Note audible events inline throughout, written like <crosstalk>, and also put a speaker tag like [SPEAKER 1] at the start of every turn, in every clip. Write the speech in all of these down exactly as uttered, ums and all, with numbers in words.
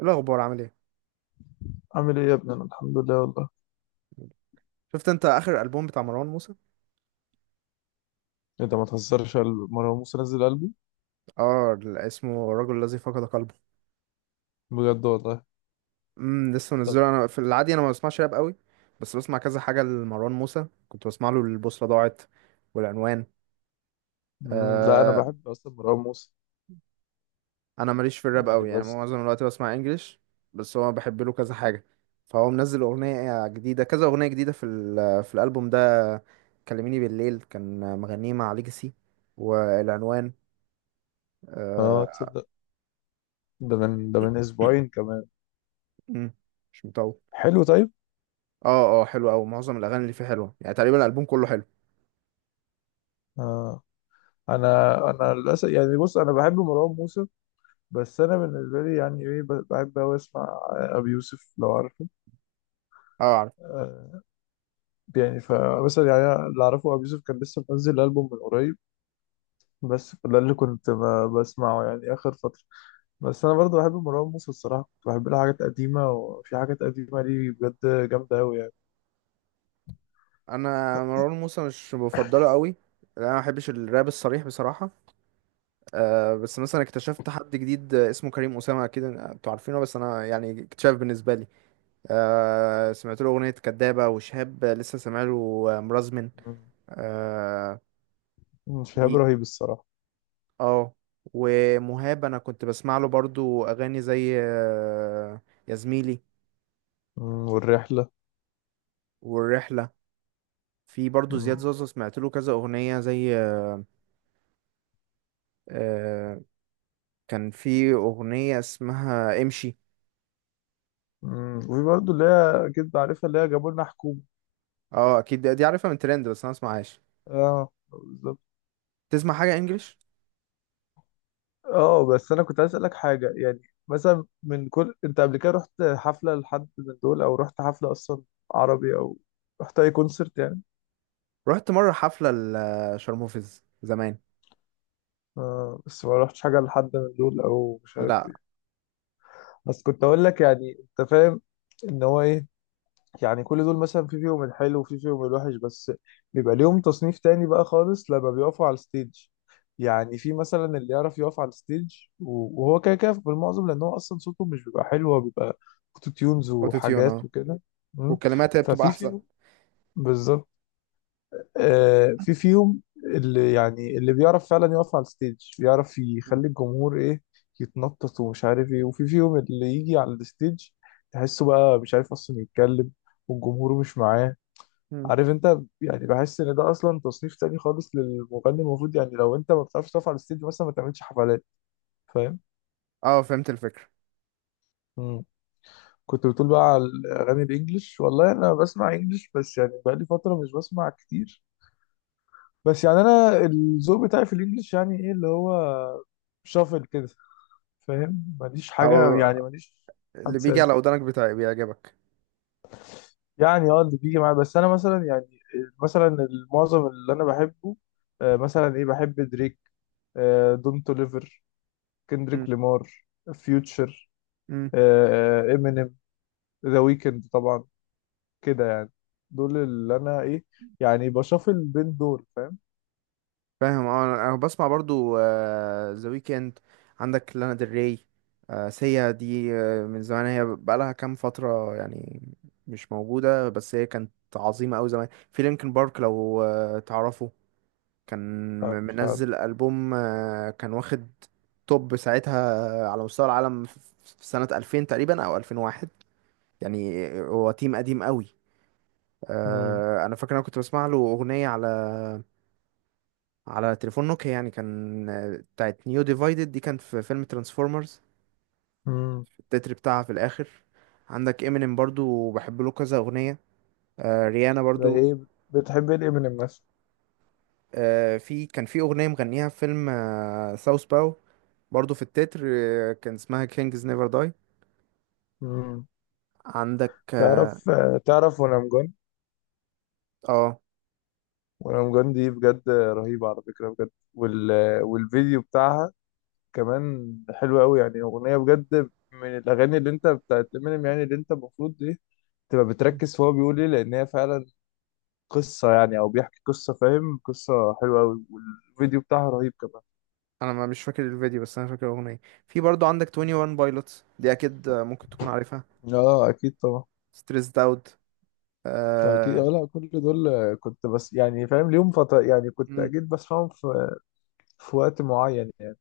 [SPEAKER 1] إيه الاخبار؟ عامل ايه؟
[SPEAKER 2] عامل ايه يا ابني، انا الحمد لله والله.
[SPEAKER 1] شفت انت اخر البوم بتاع مروان موسى؟
[SPEAKER 2] انت ما تهزرش قلبي، مروان موسى نزل قلبي
[SPEAKER 1] اه ال- اسمه الرجل الذي فقد قلبه.
[SPEAKER 2] بجد والله.
[SPEAKER 1] امم لسه
[SPEAKER 2] طب.
[SPEAKER 1] منزله. انا في العادي انا ما بسمعش راب قوي، بس بسمع كذا حاجه لمروان موسى، كنت بسمع له البوصله ضاعت والعنوان.
[SPEAKER 2] مم، لا انا
[SPEAKER 1] آه،
[SPEAKER 2] بحب اصلا مروان موسى.
[SPEAKER 1] انا ماليش في الراب
[SPEAKER 2] يعني
[SPEAKER 1] قوي، يعني
[SPEAKER 2] بس.
[SPEAKER 1] معظم الوقت بسمع انجليش، بس هو بحب له كذا حاجه. فهو منزل اغنيه جديده كذا اغنيه جديده في ال- في الالبوم ده. كلميني بالليل كان مغنيه مع ليجاسي والعنوان.
[SPEAKER 2] اه،
[SPEAKER 1] آه.
[SPEAKER 2] تصدق، ده من ده من اسبوعين كمان.
[SPEAKER 1] <clears throat> مش مطول.
[SPEAKER 2] حلو، طيب.
[SPEAKER 1] اه اه حلو قوي، معظم الاغاني اللي فيه حلوه، يعني تقريبا الالبوم كله حلو.
[SPEAKER 2] اه، انا انا للاسف، يعني بص، انا بحب مروان موسى. بس انا بالنسبه لي يعني ايه، ب- بحب اوي اسمع ابي يوسف لو عارفه.
[SPEAKER 1] اه عارف.
[SPEAKER 2] آه. يعني فمثلا، يعني أنا اللي اعرفه، ابي يوسف كان لسه منزل البوم من قريب. بس ده اللي كنت ب- بسمعه يعني اخر فتره. بس انا برضو بحب مروان موسى الصراحه، كنت بحب له حاجات قديمه، وفي حاجات قديمه ليه بجد جامده قوي يعني.
[SPEAKER 1] انا مروان موسى مش بفضله قوي، لأن انا ما بحبش الراب الصريح بصراحه. آه، بس مثلا اكتشفت حد جديد اسمه كريم اسامه، اكيد انتوا عارفينه، بس انا يعني اكتشاف بالنسبه لي. آه، سمعت له اغنيه كدابه وشهاب لسه سامع له مرزمن.
[SPEAKER 2] مم.
[SPEAKER 1] اه.
[SPEAKER 2] مم، شهاب
[SPEAKER 1] ي-
[SPEAKER 2] رهيب الصراحه.
[SPEAKER 1] آه. ومهاب انا كنت بسمع له برضو اغاني زي آه، يا زميلي.
[SPEAKER 2] مم، والرحله.
[SPEAKER 1] والرحله. في برضو زياد
[SPEAKER 2] مم.
[SPEAKER 1] زازا سمعت له كذا أغنية زي آه، آه، كان في أغنية اسمها امشي.
[SPEAKER 2] مم، وفي برضو اللي هي اكيد عارفها، اللي هي جابوا لنا حكومه.
[SPEAKER 1] اه أكيد دي عارفها من ترند، بس أنا مسمعهاش.
[SPEAKER 2] اه، بالظبط.
[SPEAKER 1] تسمع حاجة إنجليش؟
[SPEAKER 2] اه، بس انا كنت عايز اسالك حاجه يعني. مثلا من كل، انت قبل كده رحت حفله لحد من دول، او رحت حفله اصلا؟ عربي او رحت اي كونسرت يعني؟
[SPEAKER 1] رحت مرة حفلة لشارموفيز زمان.
[SPEAKER 2] آه، بس ما رحتش حاجه لحد من دول، او مش عارف
[SPEAKER 1] لا.
[SPEAKER 2] ايه. بس كنت اقول لك، يعني انت فاهم ان هو ايه، يعني كل دول مثلا في فيهم الحلو وفي فيهم الوحش، بس بيبقى ليهم تصنيف تاني بقى خالص لما بيقفوا على الستيج. يعني في مثلا اللي يعرف يقف على الستيج، و- وهو كده كده بالمعظم، لان هو اصلا صوته مش بيبقى حلو، هو بيبقى اوتو تيونز
[SPEAKER 1] أوتوتيون،
[SPEAKER 2] وحاجات
[SPEAKER 1] اه.
[SPEAKER 2] وكده. مم.
[SPEAKER 1] والكلمات هي بتبقى
[SPEAKER 2] ففي
[SPEAKER 1] أحسن.
[SPEAKER 2] فيهم، بالظبط. آه، في فيهم اللي يعني اللي بيعرف فعلا يقف على الستيج، بيعرف
[SPEAKER 1] مم.
[SPEAKER 2] يخلي الجمهور ايه، يتنطط ومش عارف ايه. وفي فيهم اللي يجي على الستيج تحسه بقى مش عارف اصلا يتكلم، والجمهور مش معاه.
[SPEAKER 1] مم.
[SPEAKER 2] عارف انت يعني، بحس ان ده اصلا تصنيف تاني خالص للمغني، المفروض يعني لو انت ما بتعرفش تقف على الستيج مثلا ما تعملش حفلات. فاهم.
[SPEAKER 1] اه فهمت الفكرة.
[SPEAKER 2] مم. كنت بتقول بقى على الاغاني الانجليش. والله انا بسمع انجليش، بس يعني بقالي فتره مش بسمع كتير. بس يعني انا الذوق بتاعي في الانجليش يعني ايه، اللي هو شافل كده، فاهم. ماليش حاجه،
[SPEAKER 1] أو
[SPEAKER 2] يعني ماليش
[SPEAKER 1] اللي
[SPEAKER 2] حد
[SPEAKER 1] بيجي
[SPEAKER 2] ثابت.
[SPEAKER 1] على ودانك بتاعي بيعجبك.
[SPEAKER 2] يعني اه، اللي بيجي معايا. بس انا مثلا يعني، مثلا المعظم اللي انا بحبه، آه، مثلا ايه، بحب دريك، آه، دون توليفر،
[SPEAKER 1] مم.
[SPEAKER 2] كندريك لامار، فيوتشر،
[SPEAKER 1] مم.
[SPEAKER 2] امينيم، ذا ويكند طبعا، كده يعني. دول اللي انا ايه، يعني بشوفل بين دول، فاهم.
[SPEAKER 1] فاهم اه. انا أنا بسمع برضو ذا ويكند. عندك لانا ديل ري، آه، سيا دي آه، من زمان، هي بقالها كام فترة يعني مش موجودة، بس هي كانت عظيمة أوي زمان. في لينكن بارك لو آه، تعرفه، كان
[SPEAKER 2] لا
[SPEAKER 1] م-
[SPEAKER 2] مش عارف.
[SPEAKER 1] منزل ألبوم آه، كان واخد توب ساعتها آه، على مستوى العالم، في في سنة ألفين تقريبا أو ألفين وواحد يعني، آه، هو تيم قديم أوي.
[SPEAKER 2] مم.
[SPEAKER 1] آه، أنا فاكر أنا كنت بسمع له أغنية على على تليفون نوكيا يعني، كان آه، بتاعت نيو ديفايدد، دي كانت في فيلم ترانسفورمرز،
[SPEAKER 2] مم.
[SPEAKER 1] التتر بتاعها في الاخر. عندك امينيم برضو بحب له كذا اغنيه. آه ريانا
[SPEAKER 2] زي
[SPEAKER 1] برضو.
[SPEAKER 2] ايه؟ بتحب ايه امينيم مثلا؟
[SPEAKER 1] آه، في كان في اغنيه مغنيها في فيلم آه ساوث باو برضو، في التتر آه كان اسمها كينجز نيفر داي.
[SPEAKER 2] مم.
[SPEAKER 1] عندك اه
[SPEAKER 2] تعرف آه، تعرف وانا مجن.
[SPEAKER 1] آه،
[SPEAKER 2] وانا مجن دي بجد رهيبة على فكرة، بجد، وال... والفيديو بتاعها كمان حلو قوي، يعني اغنية بجد من الاغاني اللي انت بتاعت امينيم، يعني اللي انت المفروض ايه، تبقى بتركز في هو بيقول ايه، لان هي فعلا قصة، يعني أو بيحكي قصة، فاهم، قصة حلوة أوي، والفيديو بتاعها رهيب كمان.
[SPEAKER 1] انا ما مش فاكر الفيديو بس انا فاكر الاغنيه. في برضو عندك ترنتي وان بايلوتس دي اكيد آه، ممكن تكون عارفها،
[SPEAKER 2] اه، اكيد طبعا.
[SPEAKER 1] ستريسد اوت
[SPEAKER 2] اكيد اه،
[SPEAKER 1] آه.
[SPEAKER 2] لا كل دول آه، كنت بس يعني فاهم، ليهم فترة يعني، كنت اكيد بسمعهم في في وقت معين يعني.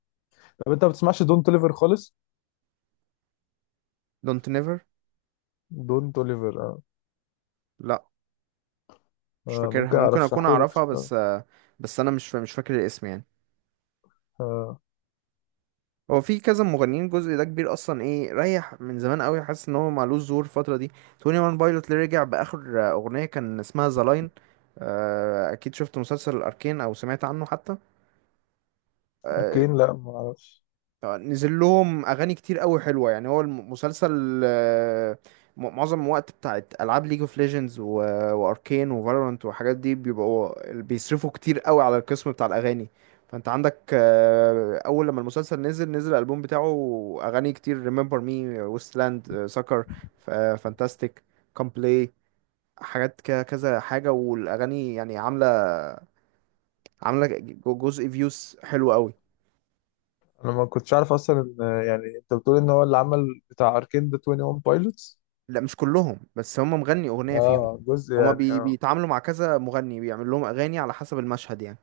[SPEAKER 2] طب انت ما بتسمعش دون توليفر خالص؟
[SPEAKER 1] دونت نيفر.
[SPEAKER 2] دون توليفر، اه.
[SPEAKER 1] لا مش
[SPEAKER 2] آه
[SPEAKER 1] فاكرها،
[SPEAKER 2] ممكن
[SPEAKER 1] ممكن اكون
[SPEAKER 2] ارشحهولك
[SPEAKER 1] اعرفها
[SPEAKER 2] الصراحة.
[SPEAKER 1] بس آه، بس انا مش فا- مش فاكر الاسم يعني.
[SPEAKER 2] آه.
[SPEAKER 1] هو في كذا مغنيين الجزء ده كبير اصلا، ايه ريح من زمان قوي، حاسس ان هو معلوش ظهور الفتره دي. ترنتي وان بايلوت اللي رجع باخر آه، اغنيه كان اسمها ذا لاين. اكيد شفت مسلسل الاركين او سمعت عنه حتى. آه،
[SPEAKER 2] اركين، لا ما اعرفش.
[SPEAKER 1] نزل لهم اغاني كتير قوي حلوه يعني، هو المسلسل آه، م- معظم الوقت بتاعت العاب ليج اوف ليجندز واركين وفالورانت والحاجات دي بيبقوا بيصرفوا كتير قوي على القسم بتاع الاغاني. فانت عندك آه، اول لما المسلسل نزل نزل الالبوم بتاعه، اغاني كتير: ريمبر مي، ويست لاند، سكر، فانتاستيك، كام بلاي، حاجات ك- كذا حاجه. والاغاني يعني عامله عامله ج- جزء فيوز حلو قوي.
[SPEAKER 2] انا ما كنتش عارف اصلا ان آه، يعني انت بتقول ان هو اللي عمل بتاع اركين ده تونتي ون بايلوتس.
[SPEAKER 1] لا مش كلهم، بس هم مغني اغنيه فيهم.
[SPEAKER 2] اه، جزء
[SPEAKER 1] هما
[SPEAKER 2] يعني
[SPEAKER 1] بي...
[SPEAKER 2] اه.
[SPEAKER 1] بيتعاملوا مع كذا مغني بيعمل لهم اغاني على حسب المشهد يعني.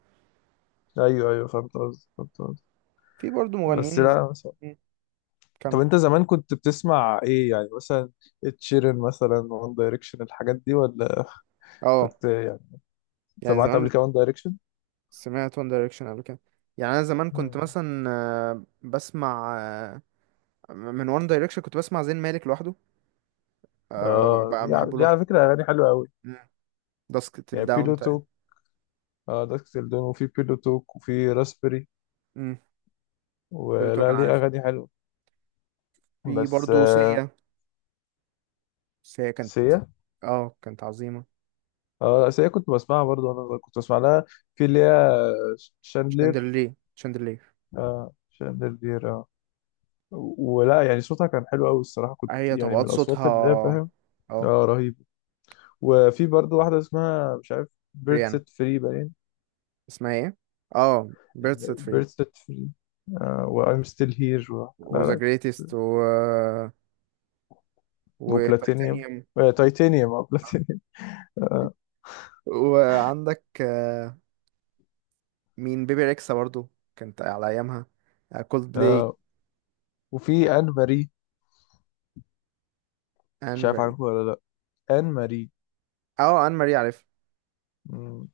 [SPEAKER 2] ايوه ايوه، فهمت قصدي، فهمت قصدي.
[SPEAKER 1] في برضو
[SPEAKER 2] بس
[SPEAKER 1] مغنيين ز...
[SPEAKER 2] لا.
[SPEAKER 1] مم،
[SPEAKER 2] طب
[SPEAKER 1] كم.
[SPEAKER 2] انت زمان كنت بتسمع ايه يعني مثلا؟ تشيرن مثلا، وان دايركشن، الحاجات دي ولا؟
[SPEAKER 1] اه.
[SPEAKER 2] كنت يعني
[SPEAKER 1] يعني
[SPEAKER 2] سمعت قبل
[SPEAKER 1] زمان
[SPEAKER 2] كده وان دايركشن.
[SPEAKER 1] سمعت وان دايركشن قبل كده. يعني انا زمان كنت مثلا آه، بسمع آه، من وان دايركشن كنت بسمع زين مالك لوحده، آه،
[SPEAKER 2] اه،
[SPEAKER 1] ب-
[SPEAKER 2] دي على
[SPEAKER 1] بحبه
[SPEAKER 2] دي على
[SPEAKER 1] لوحده.
[SPEAKER 2] فكرة اغاني حلوة قوي،
[SPEAKER 1] داسك تيل
[SPEAKER 2] يعني
[SPEAKER 1] داون
[SPEAKER 2] بيلو
[SPEAKER 1] تقريبا.
[SPEAKER 2] توك. اه، داكسل دون، وفي بيلو توك، وفي راسبري
[SPEAKER 1] امم بلوتو
[SPEAKER 2] ولا،
[SPEAKER 1] كان
[SPEAKER 2] ليه
[SPEAKER 1] عارف.
[SPEAKER 2] اغاني حلوة.
[SPEAKER 1] في
[SPEAKER 2] بس،
[SPEAKER 1] برضه
[SPEAKER 2] آه
[SPEAKER 1] سيا. سيا كانت،
[SPEAKER 2] سيا.
[SPEAKER 1] اه كانت عظيمه.
[SPEAKER 2] اه، لا، سيا كنت بسمعها برضه وانا صغير، كنت بسمع لها في اللي هي شاندلير.
[SPEAKER 1] شاندلير، شاندلير.
[SPEAKER 2] اه، شاندلير اه. ولا يعني صوتها كان حلو قوي الصراحة، كنت
[SPEAKER 1] هي
[SPEAKER 2] يعني من
[SPEAKER 1] طبقات
[SPEAKER 2] الاصوات اللي هي
[SPEAKER 1] صوتها
[SPEAKER 2] فاهم.
[SPEAKER 1] اه.
[SPEAKER 2] اه، رهيب. وفي برضه واحدة اسمها مش عارف، بيرد
[SPEAKER 1] ريانا.
[SPEAKER 2] سيت فري باين،
[SPEAKER 1] اسمها ايه؟ اه بيرد سيت فري.
[SPEAKER 2] بيرد سيت فري، وأيم ستيل هير و... لا
[SPEAKER 1] وذا
[SPEAKER 2] لا.
[SPEAKER 1] جريتست، و
[SPEAKER 2] وبلاتينيوم.
[SPEAKER 1] وتايتانيوم.
[SPEAKER 2] آه، تايتانيوم، اه بلاتينيوم.
[SPEAKER 1] وعندك آه، مين بيبي ريكسا برضو، كانت على ايامها. كولد
[SPEAKER 2] <laughs>
[SPEAKER 1] بلاي.
[SPEAKER 2] آه. وفي آن ماري.
[SPEAKER 1] ان
[SPEAKER 2] مش عارف
[SPEAKER 1] ماري.
[SPEAKER 2] عارفه ولا لا. آن ماري.
[SPEAKER 1] اه ان ماري عارف.
[SPEAKER 2] مم.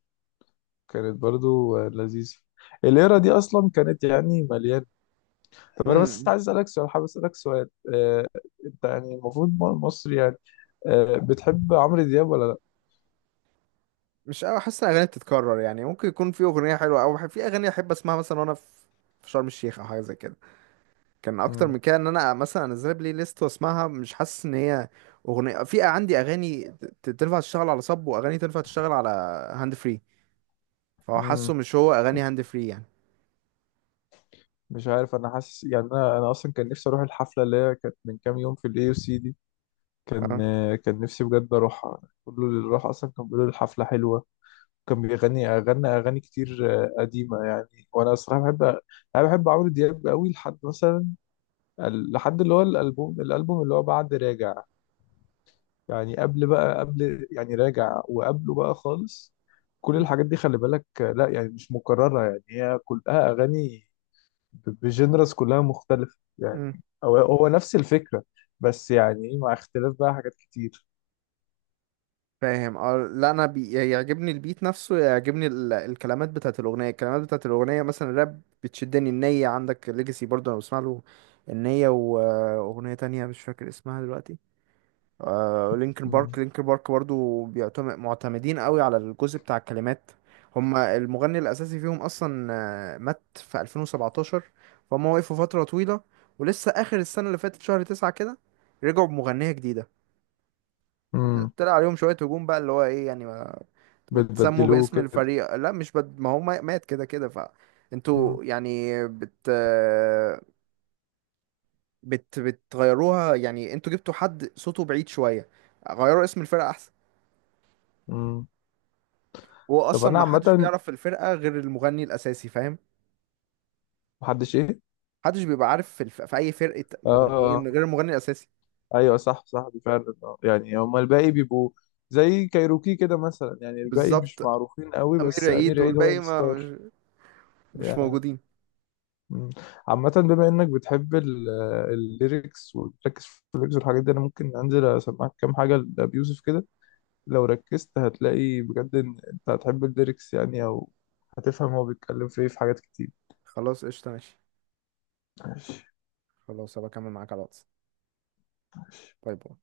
[SPEAKER 2] كانت برضه آه، لذيذة. الليرة دي أصلا كانت يعني مليانة. طب أنا بس
[SPEAKER 1] امم.
[SPEAKER 2] عايز أسألك سؤال، حابب أسألك سؤال، آه، أنت يعني المفروض م- مصري يعني، آه، بتحب عمرو دياب ولا لا؟
[SPEAKER 1] مش قوي، حاسس ان الاغاني بتتكرر يعني، ممكن يكون في اغنيه حلوه او في اغاني احب اسمعها مثلا وانا في في شرم الشيخ او حاجه زي كده. كان اكتر
[SPEAKER 2] مم.
[SPEAKER 1] من كده ان انا مثلا انزلها بلاي ليست واسمعها، مش حاسس ان هي اغنيه. في عندي اغاني ت- تنفع تشتغل على صب، واغاني تنفع تشتغل على هاند فري، فهو حاسه
[SPEAKER 2] مم.
[SPEAKER 1] مش هو اغاني هاند فري يعني.
[SPEAKER 2] مش عارف، انا حاسس يعني، انا انا اصلا كان نفسي اروح الحفله اللي هي كانت من كام يوم في الاي سي دي. كان.
[SPEAKER 1] اه.
[SPEAKER 2] كان نفسي بجد اروحها، كله اللي راح اصلا كان بيقول الحفله حلوه، كان بيغني اغنى اغاني كتير آه، قديمه يعني، وانا الصراحه بحب، انا بحب عمرو دياب قوي لحد مثلا، ال- لحد اللي هو الالبوم الالبوم اللي هو بعد راجع، يعني قبل بقى، قبل يعني راجع وقبله بقى خالص. كل
[SPEAKER 1] مم.
[SPEAKER 2] الحاجات دي، خلي بالك، آه لا يعني مش مكرره، يعني هي كلها اغاني بجنرس، كلها مختلفة
[SPEAKER 1] مم.
[SPEAKER 2] يعني، هو هو نفس الفكرة، بس يعني إيه، مع اختلاف بقى حاجات كتير.
[SPEAKER 1] فاهم اه. لا انا بي... يعجبني البيت نفسه، يعجبني ال... الكلمات بتاعت الاغنيه، الكلمات بتاعت الاغنيه مثلا الراب بتشدني. النية، عندك ليجاسي برضه انا بسمع له النية واغنيه تانية مش فاكر اسمها دلوقتي. آه لينكن
[SPEAKER 2] مم.
[SPEAKER 1] بارك، لينكن بارك برضو بيعتمد معتمدين قوي على الجزء بتاع الكلمات. هما المغني الأساسي فيهم أصلا آه، مات في ألفين وسبعتاشر، فهم وقفوا فترة طويلة. ولسه آخر السنة اللي فاتت شهر تسعة كده رجعوا بمغنية جديدة.
[SPEAKER 2] مم.
[SPEAKER 1] طلع عليهم شوية هجوم بقى اللي هو إيه يعني، ما, ما تسموا
[SPEAKER 2] بتبدلوه
[SPEAKER 1] باسم
[SPEAKER 2] كده.
[SPEAKER 1] الفريق. لا مش بد... ما هو ما- مات كده كده ف
[SPEAKER 2] مم.
[SPEAKER 1] انتوا يعني بت آه، بت بتغيروها، يعني انتوا جبتوا حد صوته بعيد شوية، غيروا اسم الفرقة.
[SPEAKER 2] مم. طب
[SPEAKER 1] واصلا
[SPEAKER 2] أنا
[SPEAKER 1] ما حدش
[SPEAKER 2] عامة،
[SPEAKER 1] بيعرف في الفرقه غير المغني الاساسي، فاهم؟
[SPEAKER 2] محدش إيه؟
[SPEAKER 1] محدش بيبقى عارف في، الف... في اي فرقه
[SPEAKER 2] آه.
[SPEAKER 1] مغنيين
[SPEAKER 2] آه.
[SPEAKER 1] غير المغني الاساسي.
[SPEAKER 2] أيوه، صح صح، دي فعلا آه. يعني هما الباقي بيبقوا زي كايروكي كده مثلا، يعني الباقي مش
[SPEAKER 1] بالظبط.
[SPEAKER 2] معروفين قوي،
[SPEAKER 1] امير
[SPEAKER 2] بس
[SPEAKER 1] عيد
[SPEAKER 2] أمير عيد هو
[SPEAKER 1] والباقي ما
[SPEAKER 2] الستار.
[SPEAKER 1] مش, مش
[SPEAKER 2] يعني.
[SPEAKER 1] موجودين.
[SPEAKER 2] مم. عامة، بما إنك بتحب ال- الليركس وبتركز في الليركس والحاجات دي، أنا ممكن أنزل أسمعك كام حاجة لأبي يوسف كده. لو ركزت هتلاقي بجد ان انت هتحب الليركس، يعني او هتفهم هو بيتكلم في ايه، في حاجات كتير.
[SPEAKER 1] خلاص قشطه ماشي،
[SPEAKER 2] ماشي.
[SPEAKER 1] خلاص هبقى اكمل معاك على الواتس.
[SPEAKER 2] ماشي.
[SPEAKER 1] باي باي.